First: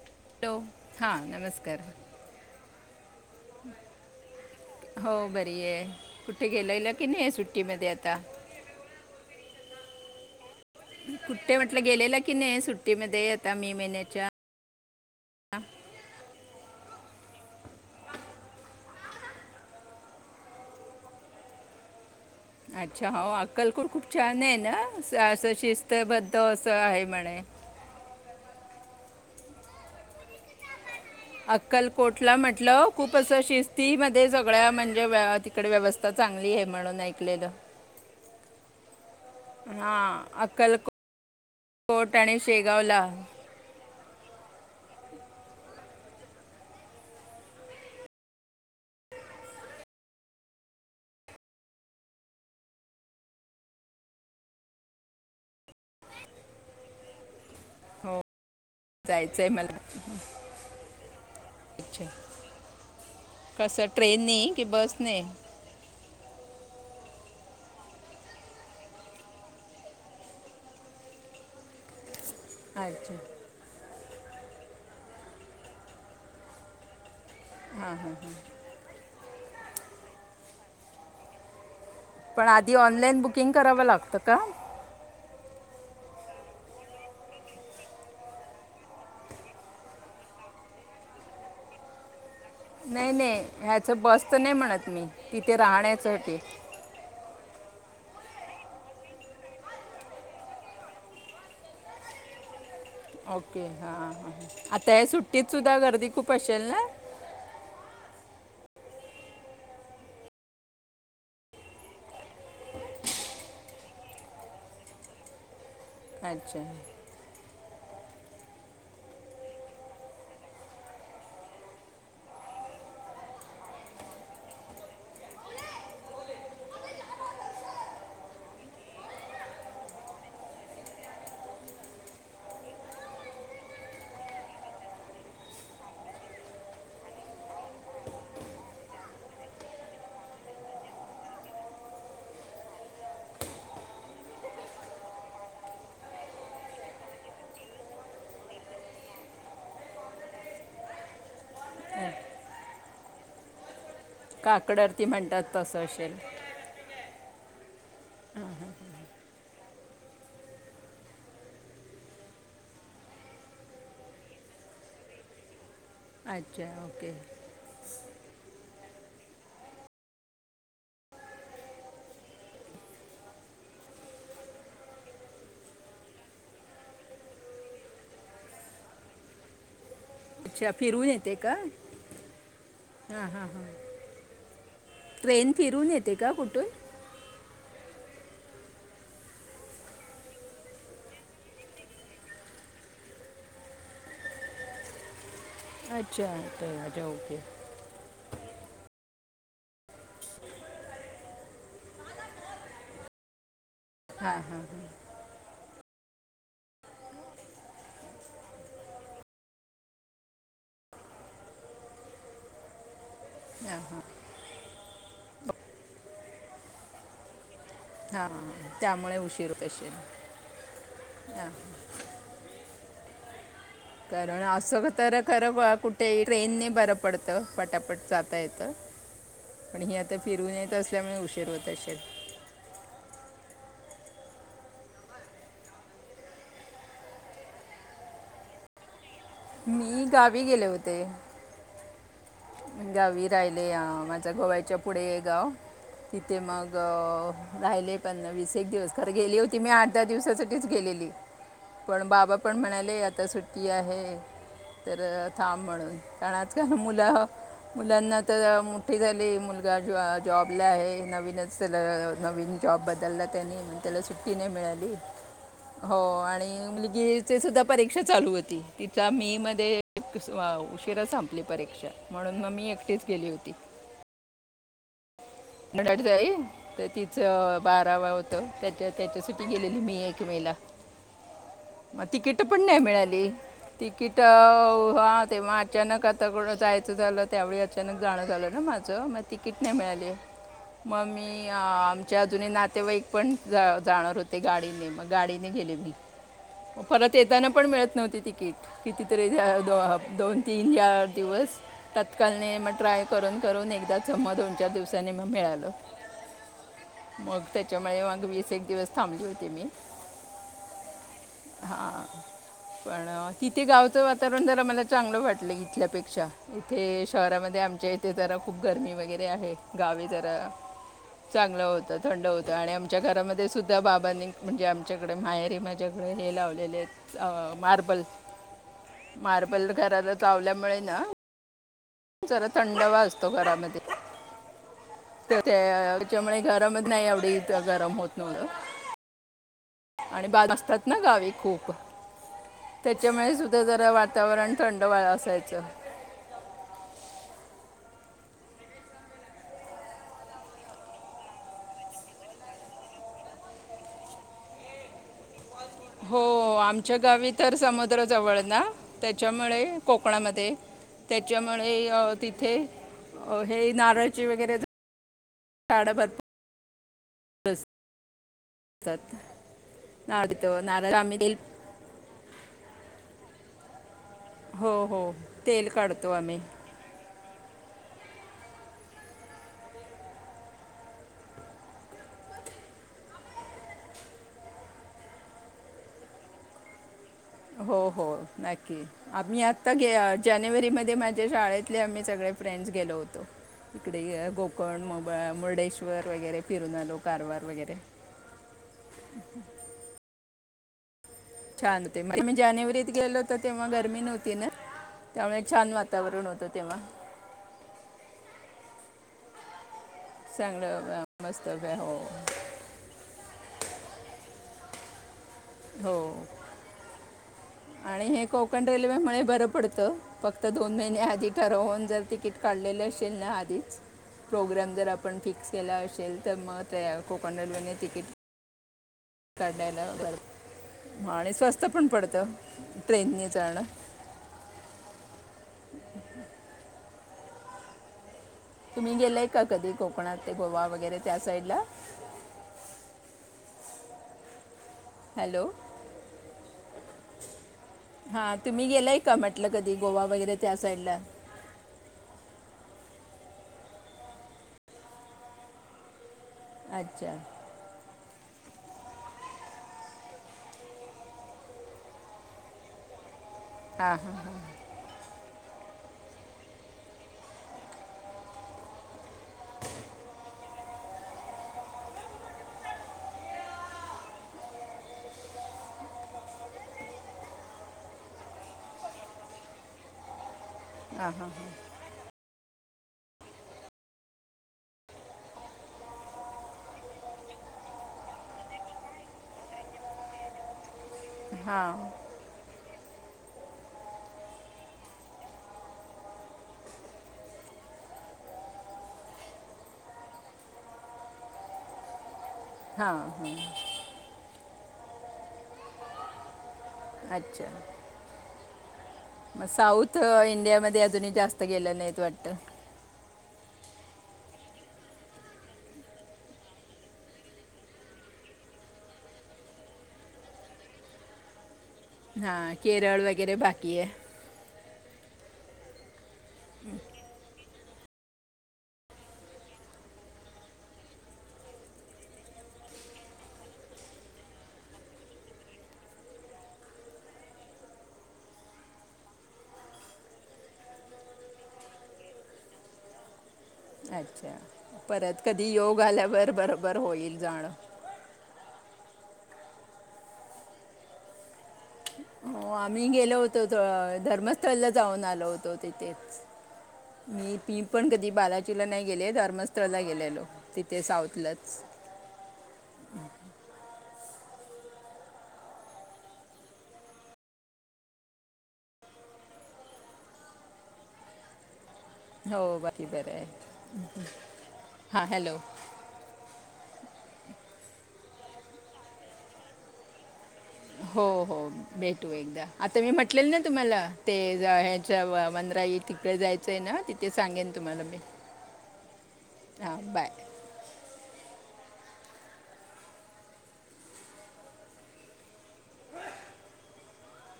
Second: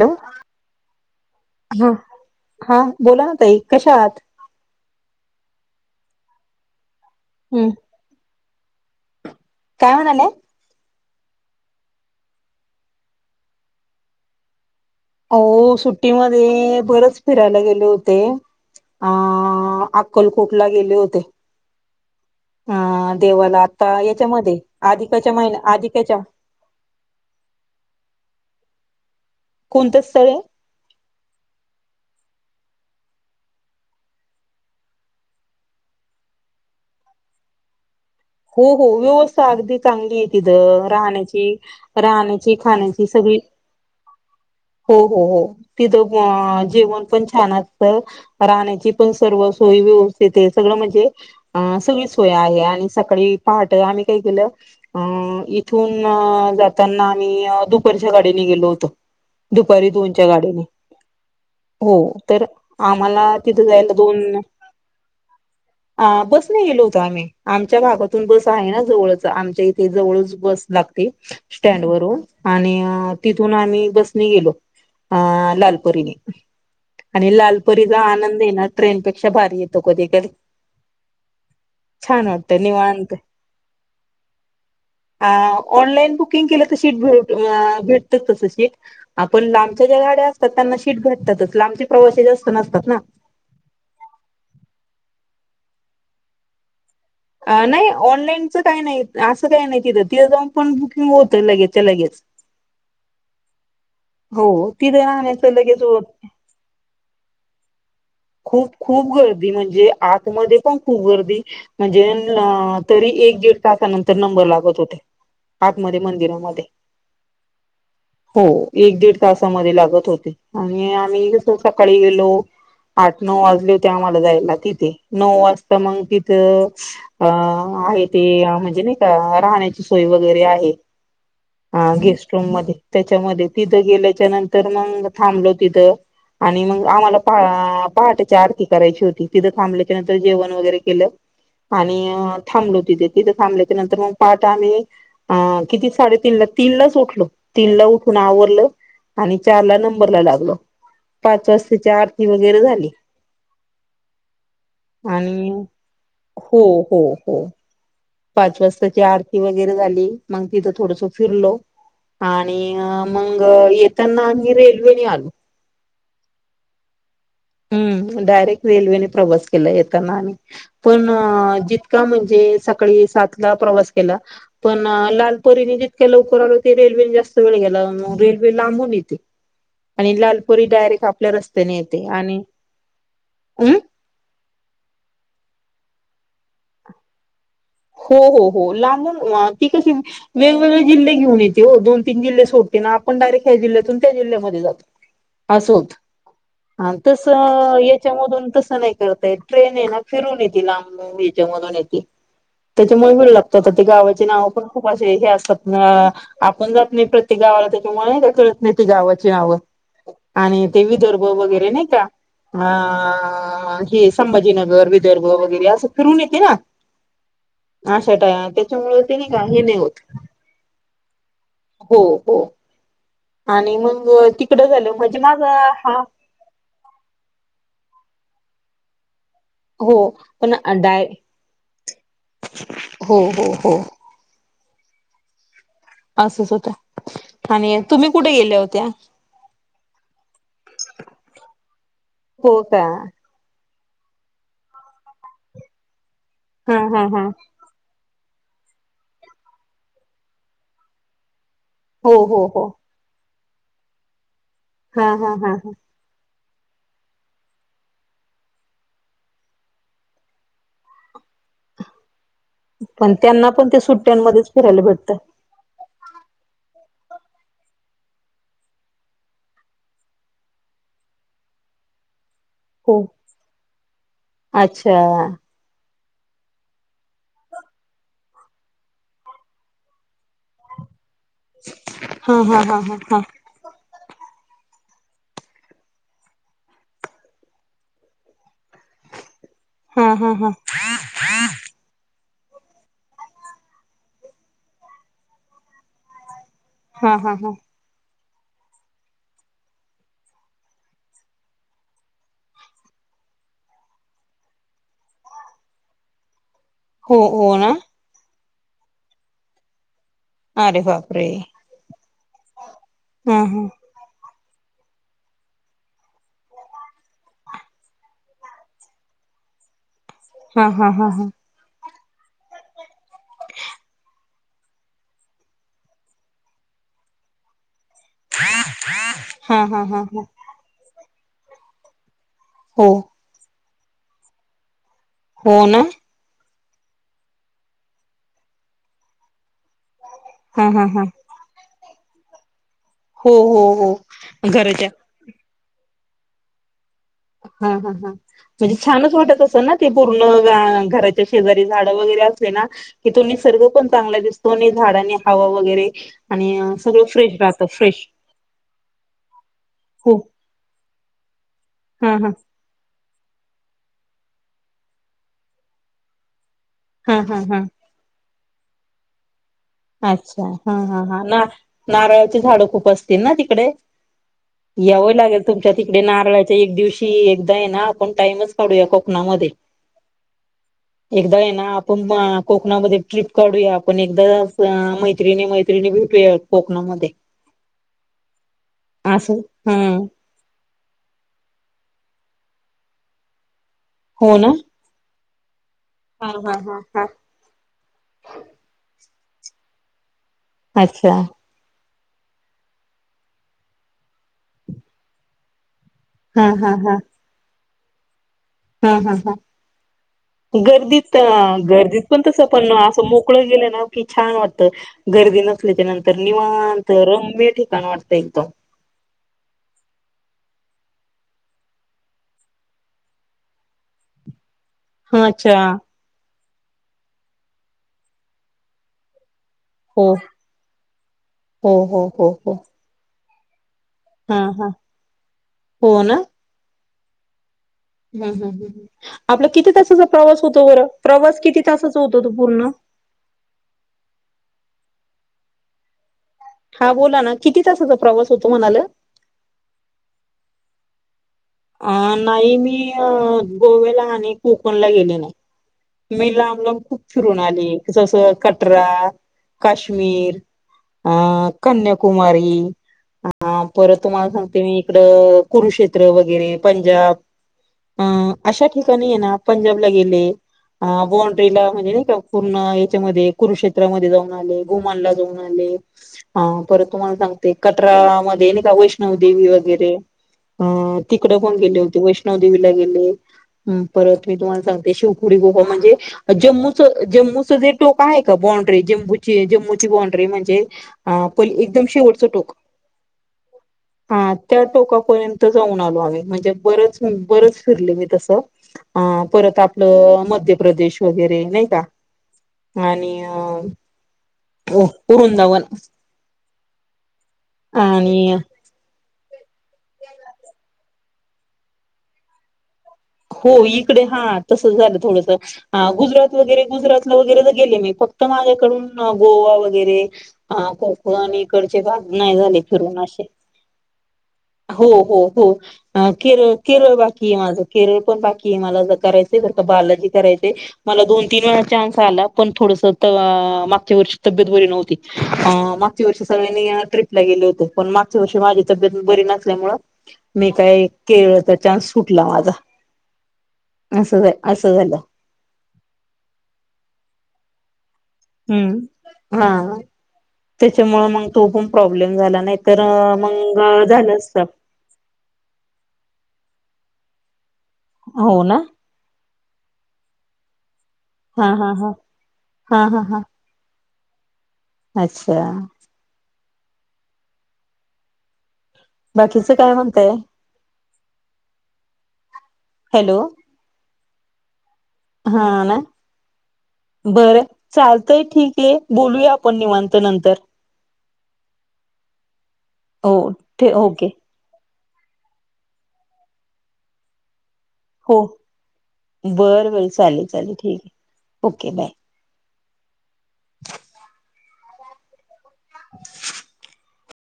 Hello. हा नमस्कार. हा हा बोला ना ताई कशा आहात? हो बरी आहे. कुठे गेलेला की नाही हम्म सुट्टीमध्ये आता? काय म्हणालेय? कुठे म्हटलं गेलेलं की नाही सुट्टीमध्ये आता मे महिन्याच्या? हो सुट्टीमध्ये बरेच फिरायला गेले होते अ अक्कलकोटला गेले होते. अ [unintelligible] अच्छा. हो देवाला अक्कलकोट आता खूप छान आहे याच्यामध्ये ना अधिकाच्या असं महिन्या अधिकाच्या शिस्तबद्ध असं आहे म्हणे. [unintelligible] कोणतं स्थळ आहे? अक्कलकोटला म्हटलं खूप असं शिस्ती मध्ये सगळ्या म्हणजे तिकडे व्यवस्था चांगली आहे म्हणून ऐकलेलं. हो हो. व्य अगदी चांगली हां आहे तिथं अक्कलकोट राहण्याची आणि राहण्याची, शेगावला खाण्याची सगळी [inaudible] हो हो हो. तिथं जेवण पण छान असत राहण्याची पण सर्व सोय व्यवस्थित आहे सगळं म्हणजे सगळी सोय आहे. आ सकाळी पहाट आम्ही काही केलं अ इथून जातना आम्ही दुप च्या हो गाडीने गेलो होतो, जायचं आहे मला दुपारी दोनच्या गाडीने. हो. अच्छा तर आम्हाला तिथं कसं जायला ट्रेनने दोन की बसने ह बस नाही गेलो होतो आम्ही. आमच्या भागातून बस आहे ना जवळच आमच्या इथे जवळच बस लागते स्टँडवररून आणि अच्छा तिथून आम्ही बसने गेलो अ लालपरीने. आणि लालपरीचा आनंद येना ट्रेनपेक्षा भारी येत. त कधी छान पण वाटतं आधी निवांत ऑनलाईन बुकिंग करावं लागतं का आ ऑनलाईन बु बुकिंग केलं तर भेटत तस शीट, आपण लांबच्या ज्या गाड्या असतात त्यांना शीट भेतात. तसं लांबचे प्रवासी जा नाही नाही. ह्याच बसच नाही म्हणत मी. तिथे राहण्याच. नाही. ऑनलाईनच काही नाही असं काही नाही तिथं तिथं जाऊन पण बुकिंग होतं लगेचच्या लगेच. [unintelligible] ओके. हा हो आता तिथे या सुट्टीत राहण्याचं सुद्धा लगेच होत. गर्दी खूप असेल ना? खूप खूप गर्दी म्हणजे आतमध्ये पण खूप गर्दी म्हणजे तरी एक दीड तासानंतर नंबर लागत होते, आतमध्ये अच्छा मंदिरामध्ये. हो. एक दीड तासामध्ये लागत होते आणि आम्ही जस सकाळी गेलो आठ, नऊ वाजल्या होते आम्हाला जायला तिथे, नऊ वाजता मग तिथं अ ते म्हणजे नाही का राहण्याची सोय वगैरे आहे. हा गेस्ट रूम मध्ये त्याच्यामध्ये तिथं गेल्याच्या नंतर मग थांबलो तिथं. आणि मग आम्हाला पाठच्या आरती करायची होती, तिथं थांबल्याच्या नंतर जेवण वगैरे केलं. आणि थांबलो तिथे तिथे थांबल्या नंतर मग पाठ आम्ही अ किती साडेतीन ला तीन लाच उठल तीन ला उठून आवरलं आणि चार ला नंबरला लागलं. पाच वाजताची आरती वगैरे झाली काकडरती म्हणतात आणि तसं असेल हो हो हो पाच वाजताची आरती वगैरे झाली मग तिथं थोडस फिरलो आणि मग येताना आम्ही रेल्वेने आलो अच्छा ओके हम् डायरेक्ट रेल्वेने प्रवास केला येताना आणि पण जितका म्हणजे सळी सात प्रवास के पण लालपरी जितक्या लवकर आल रेवेस्त वेळ गेला रेल्वे लांबून येते ह आणि लालपुरी डायरेक्ट आपल्या रस्त्याने येते आणि हा हा ह अं ट्रेन फिरून येते तेका कुठून हो हो हो लाबून ती कशी वेगवेगळे जिल्हे घेऊन येते हो दोन तीन जिल्हे सोडते आपण डायरे ह्या जिल्ह्यातून त्या जल्ह्यामध्ये जातो असोत अच्छा ट्रेन आणि अच्छा तस ओके याच्यामधून तस नाही करताय ट्रेन आहे ना फिरून येते लांबज मधून येते त्याच्यामुळेळ ते गावाचे हां नाव हां पण खूप असे हे असतात अ आपण जात नाही प्रत्येक गावाला त्याच्यामुळे का कळत नाही त गावाची नावं आणि ते विदर्भ वगैरे नाही का ह हां हे संभाजीनगर विदर्भ वगैरे असं फिरून येते ना ह अशा टाय त्याच्यामुळे हो ते नाही का हे नाही होत हां हो हो आणि मग कारण तिकडं असं झालं तर म्हणजे खरं माझा ब हा कुठे ट्रेन ने बरं पडतं पटापट ता येतोय पण हि हो आता फिरू पण येत डाय असल्यामुळे उशीर होत असेल हो हो हो [unintelligible] आसच होत आणि तुम्ही कुठ गेल्या होत्या मी गावी गेले होते हो का [unintelligible] माझ्या गोव्याच्या पुढेय गाव तिथे मग हा हा हा राहिले [unintelligible] वीस एक दिवस खरं गेली होती मी आठ दहा दिवसासाठीच गेलेली पण हो बाबा हो पण हो म्हणाले आता सुट्टी आहे तर हा हा हा थांब म्हणून कारण आ त्या मुलं [unintelligible] मुलांना तर मोठी झाली मुलगा जॉ- जॉबला आहे नवीनच [unintelligible] नवीन जॉब पण बदलला त्यांना त्यानी पण ते त्याला सुट्टी नाही सुट्ट्यांमध्येच फिरायला मिळाली भेटतं. हो आणि [unintelligible] गेचेसुद्धा परीक्षा चालू होती तिथला मीमध्ये उशिरा संपली परीक्षा म्हणून मग मी हो एकटीच गेली होती अच्छा [unintelligible] कडड जाई तर तिचं बाराव होत त्याच्या-त्याच्यासाठी गेलेली मी एक मे ला म हा तिकीट पण हा नाही हा हा हा मिळाली तिकीट हो तेव्हा अचानक आता कोण जायचं झालं त्यावेळी अचानक जाणं झालं ना माझं मग ती किटने हा मिळाले हा हा मग मी आमच्या जुने नातेवाईक पण जा-जाणार होते गाडीने मग गाडीने गेले मी म परत हा हा येताना हा पण मिळत नव्हती ती क किती तरी दोन तीन चार दिवस तत्कालने मग ट्राय कर करून एकदा ज म दोन चार दिवसानी मग मिळालं हो मग हो ना त्याच्यामुळे मग वीस एक दिवस थांबले होते मी अरे बापरे हा पण हा तिथे हा गावच वात तरण जरा मला चांगलं वाटलं इथल्यापेक्षा इथे शहरामध्ये आमच्या इथे जरा खूप गरमी वगैरे आहे गावे जरा हा हा हा हा चांगलं होतात थंड होतं आणि आमच्या घरामध्ये सुुद्धा बाबांनी म्हणजे आमच्याकडे माहेरी माझ्याकडे हे लावलेले आहेत च अ मार्बल हा मार्बल हा हा घराला हा चावल्यामुळे ना जरा हो थंडवा असतो घरामध्ये त्या हो ना त्याच्यामुळे गरमच नाही एवढ गरम होत नवलं आणि [inaudible] बाज हा हा असतात ना हा गावी खूप हो तेच्यामुळे सुुद्धा हो जरा हो वातावरण घराच्या थंडवाळ असायचं हा हा हा म्हणजे छानच वाटत असंल ना ते पूर्ण- घराच्या शेजारी झाड वगैरे [unintelligible] निसर्ग पण चांगला दिसतो झाडा ह हो आमच्या गावी तर राहतं फ्रेश समुद्रजवळ ना त्याच्यामुळे हो कोकणामध्ये च्यामुळे हा हा तिथे हे नारळची वगैरे, झा-झाड भरपूर हा हा हा चात अच्छा हा हा हा ना-नारळाची झाडं खूप असतील ना तिकडे हो यव हो लागेल तेल तुमच्या तिकडे काढतो आम्ही नारळाच्या एक दिवशी ते एकदा येना आपण टाईमच काडूया कोकणामध्ये एकदा येना आपण -कोकणामध्ये ट्रिप काढूया आपण एकदा अ [unintelligible] मैत्रिणी मैत्रिणी भेटूया कोकणामध्ये हो हो नक्की असं आम्ही आता हा घे-जानेवारी मध्ये माझ्या शाळेतले आम्ही सगळे फ्रेंड्स गेलो होतो इकडे हो ना गोकण मोबा मुर्डेश्वर वर हा वगैरे हा फिरून हा आलो हा कारवार वगैरे अच्छा [inaudible] मी जानेवारीत गेलो होत तेव्हा गर्मी नव्हती ना त्यामुळे छान वा तावरण होतं हा तेव्हा हम्म हम्म हम् चांगलं अ, गर्दीत मस्त ब- हो गर्दीत पण तस पण असं मोकळ गेलं ना की छान वाटत गर्दी नसली त्या नंतर हो निवांत रम्य ठिकाण वाटत एकदम बत तर दोन महिने आधी ठरवून जर तिकीट काढलेलं असेल ना आधीच प्रोग्राम जर आपण फिक्स अच्छा केला असेल तर मग त्या कोकण रेल्वेने तिकीट हो काढालार मा आणि स्वस्त हो पण हो हो पडतं हो ट्रेननी जाणं हा हा हो ना हम्म हम्म हम्म तुम्ही गेलाय का आपला किती कधी तासाचा कोकणात ते प्रवास गोवा होतो बरं वगैरे त्या प्रवास साईडला किती ह तासाचा होतो तो पूर्ण हॅलो हा बोला ना किती तासाचा हा प्रवास होतो तुम्ही म्हणाला गेलाय का म्हटलं कधी गोवा वगैरे त्या चचालल अ नाही मी अ गोव्याला आणि कोकणला गेले नाही मी लांब लाब खूप अच्छा फिरून आली जसं कटरा काश्मीर अ कन्याकुमारी हा परत हां तुम्हाला सांगते मी इकडं कुरुक्षेत्र वगैरे पंजाब अं अशा ठिकाणी आहे ना पंजाबला गेले बाॉंड्रीला म्हणजे नाही का पूर्ण याच्यामध्ये कुरुक्षेत्रामध्ये जाऊन आले गोमानला जाऊन आले ह परत तुम्हाला सांगते कटरा म नाही का वैष्णव देेवी वगैरे ह तिकडे पण गेले होते वैष् वैष्ण दे गेले परत मी तुम्हाला सांते शिवुडी गो म्हणजे जम्म जम्मूे टोक आहे का बाॉ्ड्री जम्मूची जम्मूची बाॉ्ड्री म्हणजे हा हां पहि एकदम हां शेवटचं टोक हा त्या टोकापर्यंत जाऊन म्हण ब फ त आप देेश वगैरे नाही का आणि हां अ उरुंदावन अच्छा आ नाहीय मग साऊथ इंडिया मध्ये अजूनही जास्त गेलं नाहीत वाटत हो इकडे हा तसं झालं थोडस हा गुजरात वगैरे गुजरातला वगैरे तर गेले मी फक्त तर माझ्याकडून गोवा वगैरे कोकण कडचे नाही हां झाले केरळ करूने वगैरे बाकी आहे हो हो हो केरळ केरळ बाकी आहे माझं केरळ पण बाकी मला ज करायचे बालाजी करायचे मला दोन तीन चान्स आला पण थोड मागच्या वर्षी तब्येत बरी नव्हती मागच्या वर्षी सगळ्यांनी ट्र्रीपला गेले होत पण मागच्या वर्षी माझी तब्येत बरी नसल्यामुं मी काय केळचा चान्स सुटला माझा असं अच्छा असं झालं परत कधी योग आल्यावरर बरोबर होईल जाणं ह् हा त्याच्यामुळे मग तो पण प्रॉब्लेम झाला हो नाही तर आम्ही गेलो होतो मग झालं असत धर्मस्थळला जाऊन आलो होतो तिथे मी ती पण कधी हो ना बालाजीला नाही गेले धर्मस्थळ ला गेले लो हा हा हा हा हा हा अच्छा बाकीचं काय म्हणताय हो बाकी बरं हॅलो आहे हां हॅलो हा ना बरं चालतंय ठीक आहे बोलूया आपण निवांत नंतर हो हो भेटू एकदा आता मी हो म्हटलेल ना ठे तुम्हाला ओके ते मंदराई तिकडे जायचंय ना तिथे सांगेन तुम्हाला मी हो बरं हां बर बाय चालेल चालेल ठीक आहे ओके बाय [inaudible] [inaudible]